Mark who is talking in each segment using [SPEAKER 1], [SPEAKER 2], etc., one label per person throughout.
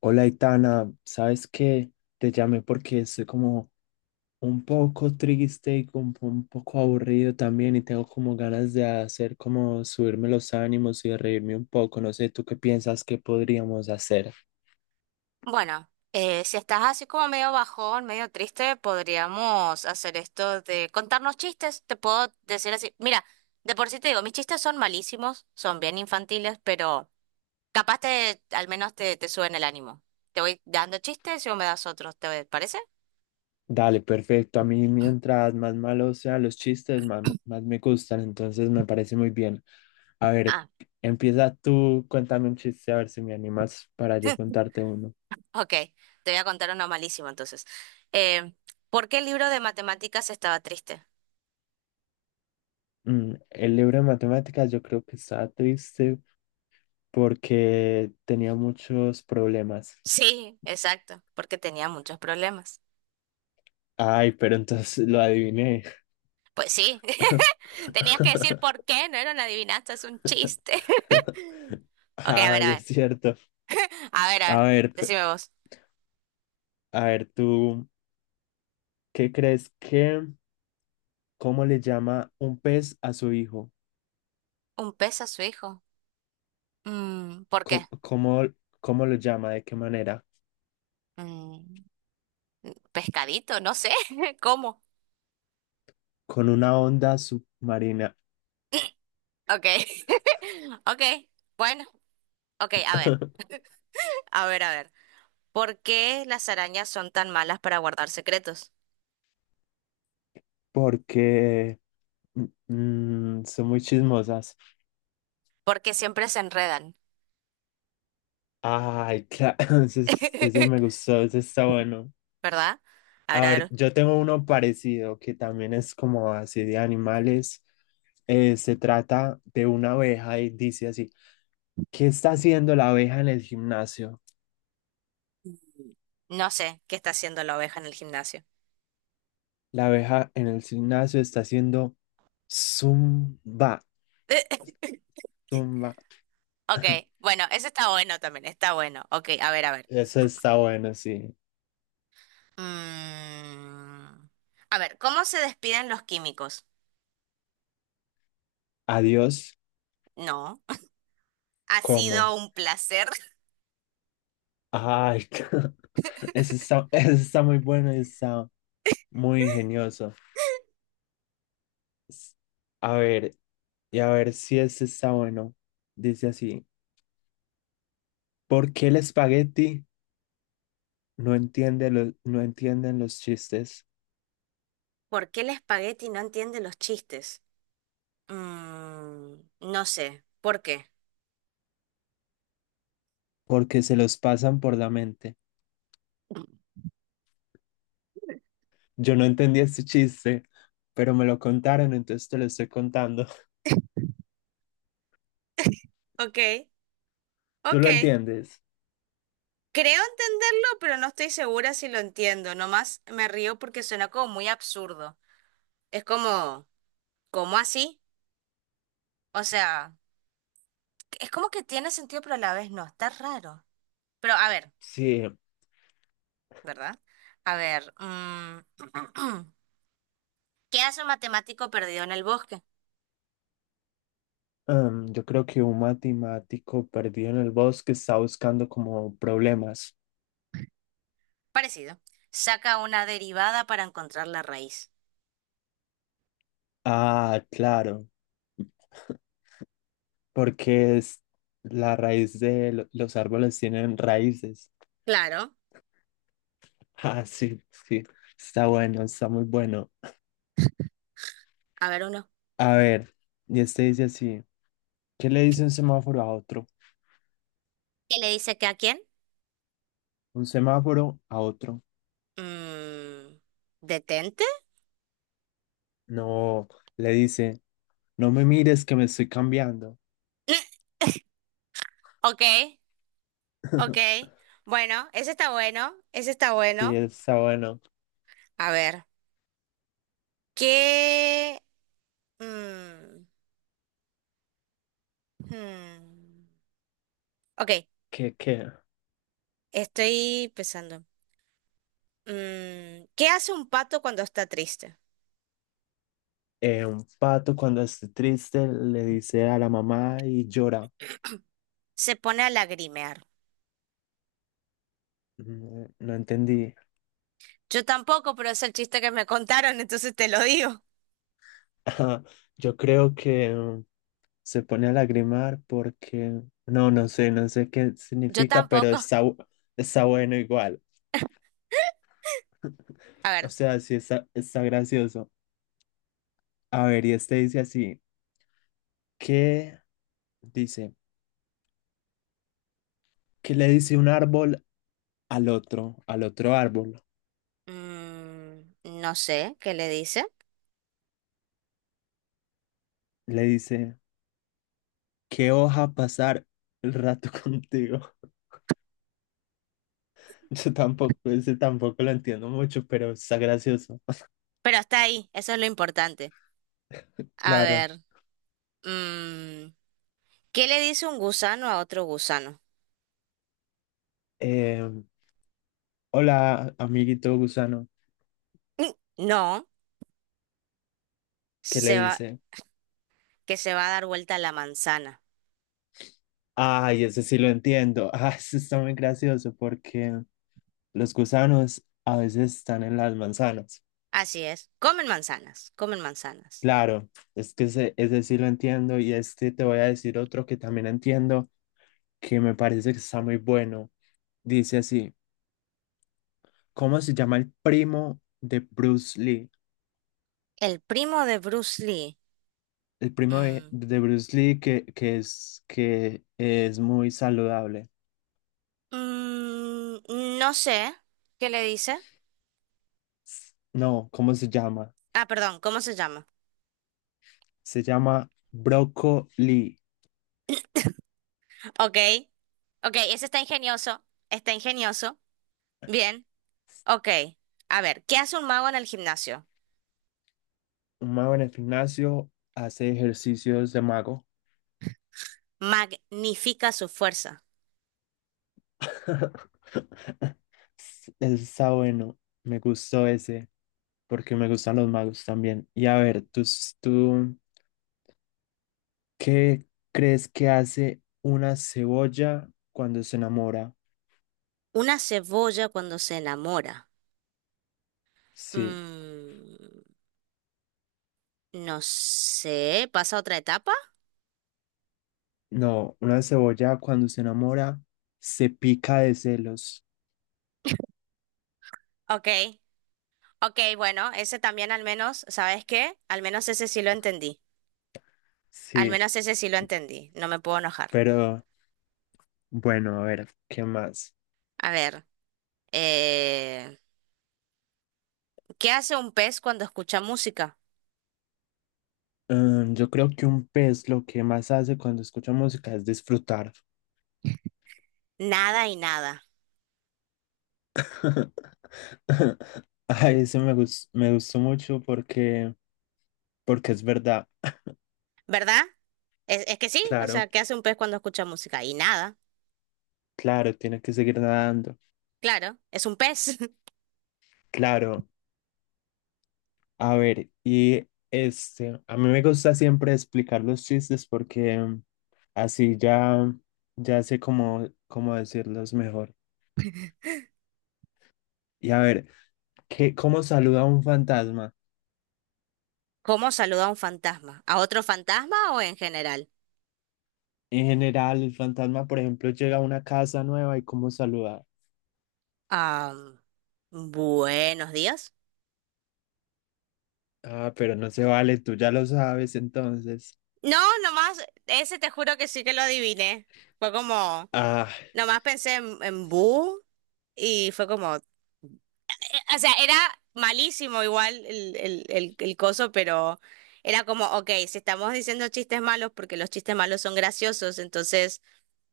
[SPEAKER 1] Hola, Itana, ¿sabes qué? Te llamé porque estoy como un poco triste y como un poco aburrido también y tengo como ganas de hacer como subirme los ánimos y de reírme un poco. No sé, ¿tú qué piensas que podríamos hacer?
[SPEAKER 2] Bueno, si estás así como medio bajón, medio triste, podríamos hacer esto de contarnos chistes. Te puedo decir así, mira, de por sí te digo, mis chistes son malísimos, son bien infantiles, pero al menos te suben el ánimo. Te voy dando chistes y vos me das otros, ¿te parece?
[SPEAKER 1] Dale, perfecto. A mí mientras más malos sean los chistes, más me gustan, entonces me parece muy bien. A ver,
[SPEAKER 2] Ah,
[SPEAKER 1] empieza tú, cuéntame un chiste, a ver si me animas para yo contarte uno.
[SPEAKER 2] ok, te voy a contar uno malísimo entonces. Eh, ¿Por qué el libro de matemáticas estaba triste?
[SPEAKER 1] Mm, el libro de matemáticas yo creo que está triste porque tenía muchos problemas.
[SPEAKER 2] Sí, exacto, porque tenía muchos problemas.
[SPEAKER 1] Ay, pero entonces lo adiviné.
[SPEAKER 2] Pues sí, tenías que decir por qué, no era una adivinanza, es un chiste. Ok, a ver,
[SPEAKER 1] Ay,
[SPEAKER 2] a
[SPEAKER 1] es
[SPEAKER 2] ver,
[SPEAKER 1] cierto.
[SPEAKER 2] a ver, a
[SPEAKER 1] A
[SPEAKER 2] ver,
[SPEAKER 1] ver,
[SPEAKER 2] decime vos.
[SPEAKER 1] a ver, tú, ¿qué crees que, ¿cómo le llama un pez a su hijo?
[SPEAKER 2] ¿Un pez a su hijo? Mm, ¿por qué?
[SPEAKER 1] ¿Cómo, cómo, ¿cómo lo llama? ¿De qué manera?
[SPEAKER 2] Mm, pescadito, no sé, ¿cómo?
[SPEAKER 1] Con una onda submarina.
[SPEAKER 2] Ok, ok, bueno, ok, a ver, a ver, a ver. ¿Por qué las arañas son tan malas para guardar secretos?
[SPEAKER 1] Porque son muy chismosas.
[SPEAKER 2] Porque siempre se enredan,
[SPEAKER 1] Ay, claro, ese me gustó, ese está bueno.
[SPEAKER 2] ¿verdad?
[SPEAKER 1] A
[SPEAKER 2] A
[SPEAKER 1] ver,
[SPEAKER 2] ver,
[SPEAKER 1] yo tengo uno parecido que también es como así de animales. Se trata de una abeja y dice así, ¿qué está haciendo la abeja en el gimnasio?
[SPEAKER 2] no sé, ¿qué está haciendo la oveja en el gimnasio?
[SPEAKER 1] La abeja en el gimnasio está haciendo zumba, zumba.
[SPEAKER 2] Ok, bueno, eso está bueno también, está bueno. Ok, a ver, a ver.
[SPEAKER 1] Eso está bueno, sí.
[SPEAKER 2] Mm, a ver, ¿cómo se despiden los químicos?
[SPEAKER 1] Adiós,
[SPEAKER 2] No. Ha
[SPEAKER 1] ¿cómo?
[SPEAKER 2] sido un placer.
[SPEAKER 1] Ay, eso está muy bueno, y está muy ingenioso. S- A ver, y a ver si este está bueno. Dice así. ¿Por qué el espagueti no entienden los chistes?
[SPEAKER 2] ¿Por qué el espagueti no entiende los chistes? Mm, no sé. ¿Por qué?
[SPEAKER 1] Porque se los pasan por la mente. Yo no entendí este chiste, pero me lo contaron, entonces te lo estoy contando.
[SPEAKER 2] Ok,
[SPEAKER 1] ¿Tú
[SPEAKER 2] ok.
[SPEAKER 1] lo entiendes?
[SPEAKER 2] Creo entenderlo, pero no estoy segura si lo entiendo. Nomás me río porque suena como muy absurdo. Es como, ¿cómo así? O sea, es como que tiene sentido, pero a la vez no. Está raro. Pero a ver.
[SPEAKER 1] Sí.
[SPEAKER 2] ¿Verdad? A ver, ¿qué hace un matemático perdido en el bosque?
[SPEAKER 1] Yo creo que un matemático perdido en el bosque está buscando como problemas.
[SPEAKER 2] Parecido. Saca una derivada para encontrar la raíz.
[SPEAKER 1] Ah, claro, porque es la raíz de lo- los árboles tienen raíces.
[SPEAKER 2] Claro.
[SPEAKER 1] Ah, sí. Está bueno, está muy bueno.
[SPEAKER 2] A ver uno.
[SPEAKER 1] A ver, y este dice así, ¿qué le dice un semáforo a otro?
[SPEAKER 2] ¿Qué le dice que a quién?
[SPEAKER 1] Un semáforo a otro.
[SPEAKER 2] Mm, ¿detente?
[SPEAKER 1] No, le dice, no me mires que me estoy cambiando.
[SPEAKER 2] Ok, ok. Bueno, ese está bueno, ese está
[SPEAKER 1] Sí,
[SPEAKER 2] bueno.
[SPEAKER 1] está bueno.
[SPEAKER 2] A ver, ¿qué? Mm, hmm. Ok,
[SPEAKER 1] ¿Qué?
[SPEAKER 2] estoy pensando. ¿Qué hace un pato cuando está triste?
[SPEAKER 1] Un pato cuando esté triste le dice a la mamá y llora.
[SPEAKER 2] Se pone a lagrimear.
[SPEAKER 1] Mm, no entendí.
[SPEAKER 2] Yo tampoco, pero es el chiste que me contaron, entonces te lo digo.
[SPEAKER 1] Yo creo que se pone a lagrimar porque, no sé, no sé qué
[SPEAKER 2] Yo
[SPEAKER 1] significa, pero
[SPEAKER 2] tampoco.
[SPEAKER 1] está bueno igual.
[SPEAKER 2] A
[SPEAKER 1] O
[SPEAKER 2] ver,
[SPEAKER 1] sea, está gracioso. A ver, y este dice así, ¿qué dice? ¿Qué le dice un árbol al otro árbol?
[SPEAKER 2] mm, no sé qué le dice,
[SPEAKER 1] Le dice, ¿qué hoja pasar el rato contigo? Yo tampoco, ese tampoco lo entiendo mucho, pero está gracioso.
[SPEAKER 2] pero está ahí, eso es lo importante. A
[SPEAKER 1] Claro.
[SPEAKER 2] ver, mm, ¿qué le dice un gusano a otro gusano?
[SPEAKER 1] Eh, hola, amiguito gusano.
[SPEAKER 2] Mm, no,
[SPEAKER 1] ¿Qué le
[SPEAKER 2] se va,
[SPEAKER 1] dice?
[SPEAKER 2] que se va a dar vuelta la manzana.
[SPEAKER 1] Ay, ese sí lo entiendo. Ah, ese está muy gracioso porque los gusanos a veces están en las manzanas.
[SPEAKER 2] Así es, comen manzanas, comen manzanas.
[SPEAKER 1] Claro, es que ese sí lo entiendo y este te voy a decir otro que también entiendo que me parece que está muy bueno. Dice así, ¿cómo se llama el primo de Bruce Lee?
[SPEAKER 2] El primo de Bruce Lee.
[SPEAKER 1] El primo
[SPEAKER 2] mm,
[SPEAKER 1] de Bruce Lee que es muy saludable.
[SPEAKER 2] no sé qué le dice.
[SPEAKER 1] No, ¿cómo se llama?
[SPEAKER 2] Ah, perdón, ¿cómo se llama?
[SPEAKER 1] Se llama Broccoli.
[SPEAKER 2] Ok. Ok, ese está ingenioso. Está ingenioso. Bien. Ok. A ver, ¿qué hace un mago en el gimnasio?
[SPEAKER 1] Un mago en el gimnasio hace ejercicios de mago.
[SPEAKER 2] Magnifica su fuerza.
[SPEAKER 1] Está bueno, me gustó ese, porque me gustan los magos también. Y a ver, tú qué crees que hace una cebolla cuando se enamora?
[SPEAKER 2] Una cebolla cuando se enamora.
[SPEAKER 1] Sí,
[SPEAKER 2] Mm, no sé. ¿Pasa a otra etapa?
[SPEAKER 1] no, una cebolla cuando se enamora se pica de celos.
[SPEAKER 2] Ok. Ok, bueno, ese también al menos, ¿sabes qué? Al menos ese sí lo entendí. Al
[SPEAKER 1] Sí,
[SPEAKER 2] menos ese sí lo entendí. No me puedo enojar.
[SPEAKER 1] pero bueno, a ver, ¿qué más?
[SPEAKER 2] A ver, eh, ¿qué hace un pez cuando escucha música?
[SPEAKER 1] Mm, yo creo que un pez lo que más hace cuando escucha música es disfrutar.
[SPEAKER 2] Nada y nada.
[SPEAKER 1] Ay, me gustó mucho porque es verdad.
[SPEAKER 2] ¿Verdad? Es que sí, o sea,
[SPEAKER 1] Claro,
[SPEAKER 2] ¿qué hace un pez cuando escucha música? Y nada,
[SPEAKER 1] claro, tiene que seguir nadando.
[SPEAKER 2] claro, es un pez.
[SPEAKER 1] Claro, a ver, y este, a mí me gusta siempre explicar los chistes porque así ya, ya sé cómo decirlos mejor. Y a ver, ¿cómo saluda un fantasma?
[SPEAKER 2] ¿Cómo saluda a un fantasma? ¿A otro fantasma o en general?
[SPEAKER 1] En general, el fantasma, por ejemplo, llega a una casa nueva y cómo saluda.
[SPEAKER 2] Ah, buenos días.
[SPEAKER 1] Ah, pero no se vale, tú ya lo sabes entonces.
[SPEAKER 2] No, nomás, ese te juro que sí que lo adiviné. Fue como,
[SPEAKER 1] Ah.
[SPEAKER 2] nomás pensé en bu y fue como, o sea, era malísimo igual el coso, pero era como, ok, si estamos diciendo chistes malos, porque los chistes malos son graciosos, entonces...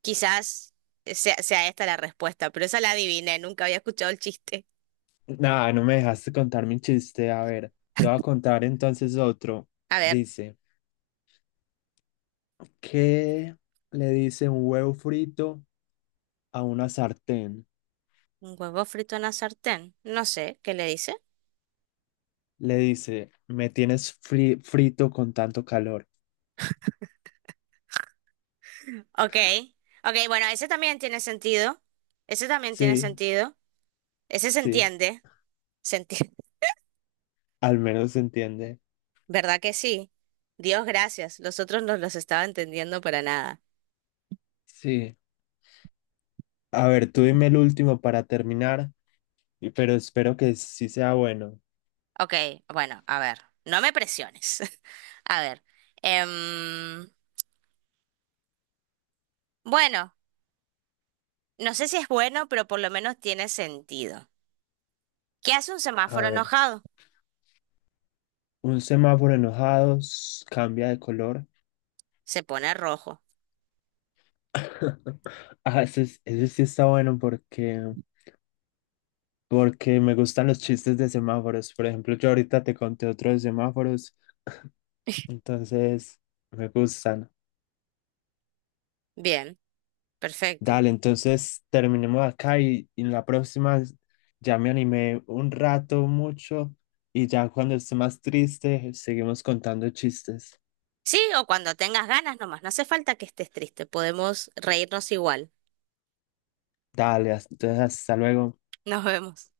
[SPEAKER 2] Quizás sea esta la respuesta, pero esa la adiviné, nunca había escuchado el chiste.
[SPEAKER 1] Nada, no me dejaste contar mi chiste. A ver, te voy a contar entonces otro.
[SPEAKER 2] A ver,
[SPEAKER 1] Dice, ¿qué le dice un huevo frito a una sartén?
[SPEAKER 2] un huevo frito en la sartén. No sé, ¿qué le dice?
[SPEAKER 1] Le dice, frito con tanto calor.
[SPEAKER 2] Ok, ok, bueno, ese también tiene sentido. Ese también tiene
[SPEAKER 1] Sí,
[SPEAKER 2] sentido. Ese
[SPEAKER 1] sí,
[SPEAKER 2] se entiende,
[SPEAKER 1] al menos se entiende.
[SPEAKER 2] ¿verdad que sí? Dios gracias, los otros no los estaba entendiendo para nada.
[SPEAKER 1] Sí. A ver, tú dime el último para terminar, pero espero que sí sea bueno.
[SPEAKER 2] Ok, bueno, a ver, no me presiones. A ver, em, bueno, no sé si es bueno, pero por lo menos tiene sentido. ¿Qué hace un
[SPEAKER 1] A
[SPEAKER 2] semáforo
[SPEAKER 1] ver,
[SPEAKER 2] enojado?
[SPEAKER 1] un semáforo enojado cambia de color.
[SPEAKER 2] Se pone rojo.
[SPEAKER 1] Ah, ese sí está bueno porque... porque me gustan los chistes de semáforos. Por ejemplo, yo ahorita te conté otro de semáforos, entonces me gustan.
[SPEAKER 2] Bien, perfecto.
[SPEAKER 1] Dale, entonces terminemos acá y en la próxima ya me animé un rato, mucho, y ya cuando esté más triste seguimos contando chistes.
[SPEAKER 2] Sí, o cuando tengas ganas nomás. No hace falta que estés triste. Podemos reírnos igual.
[SPEAKER 1] Dale, entonces hasta luego.
[SPEAKER 2] Nos vemos.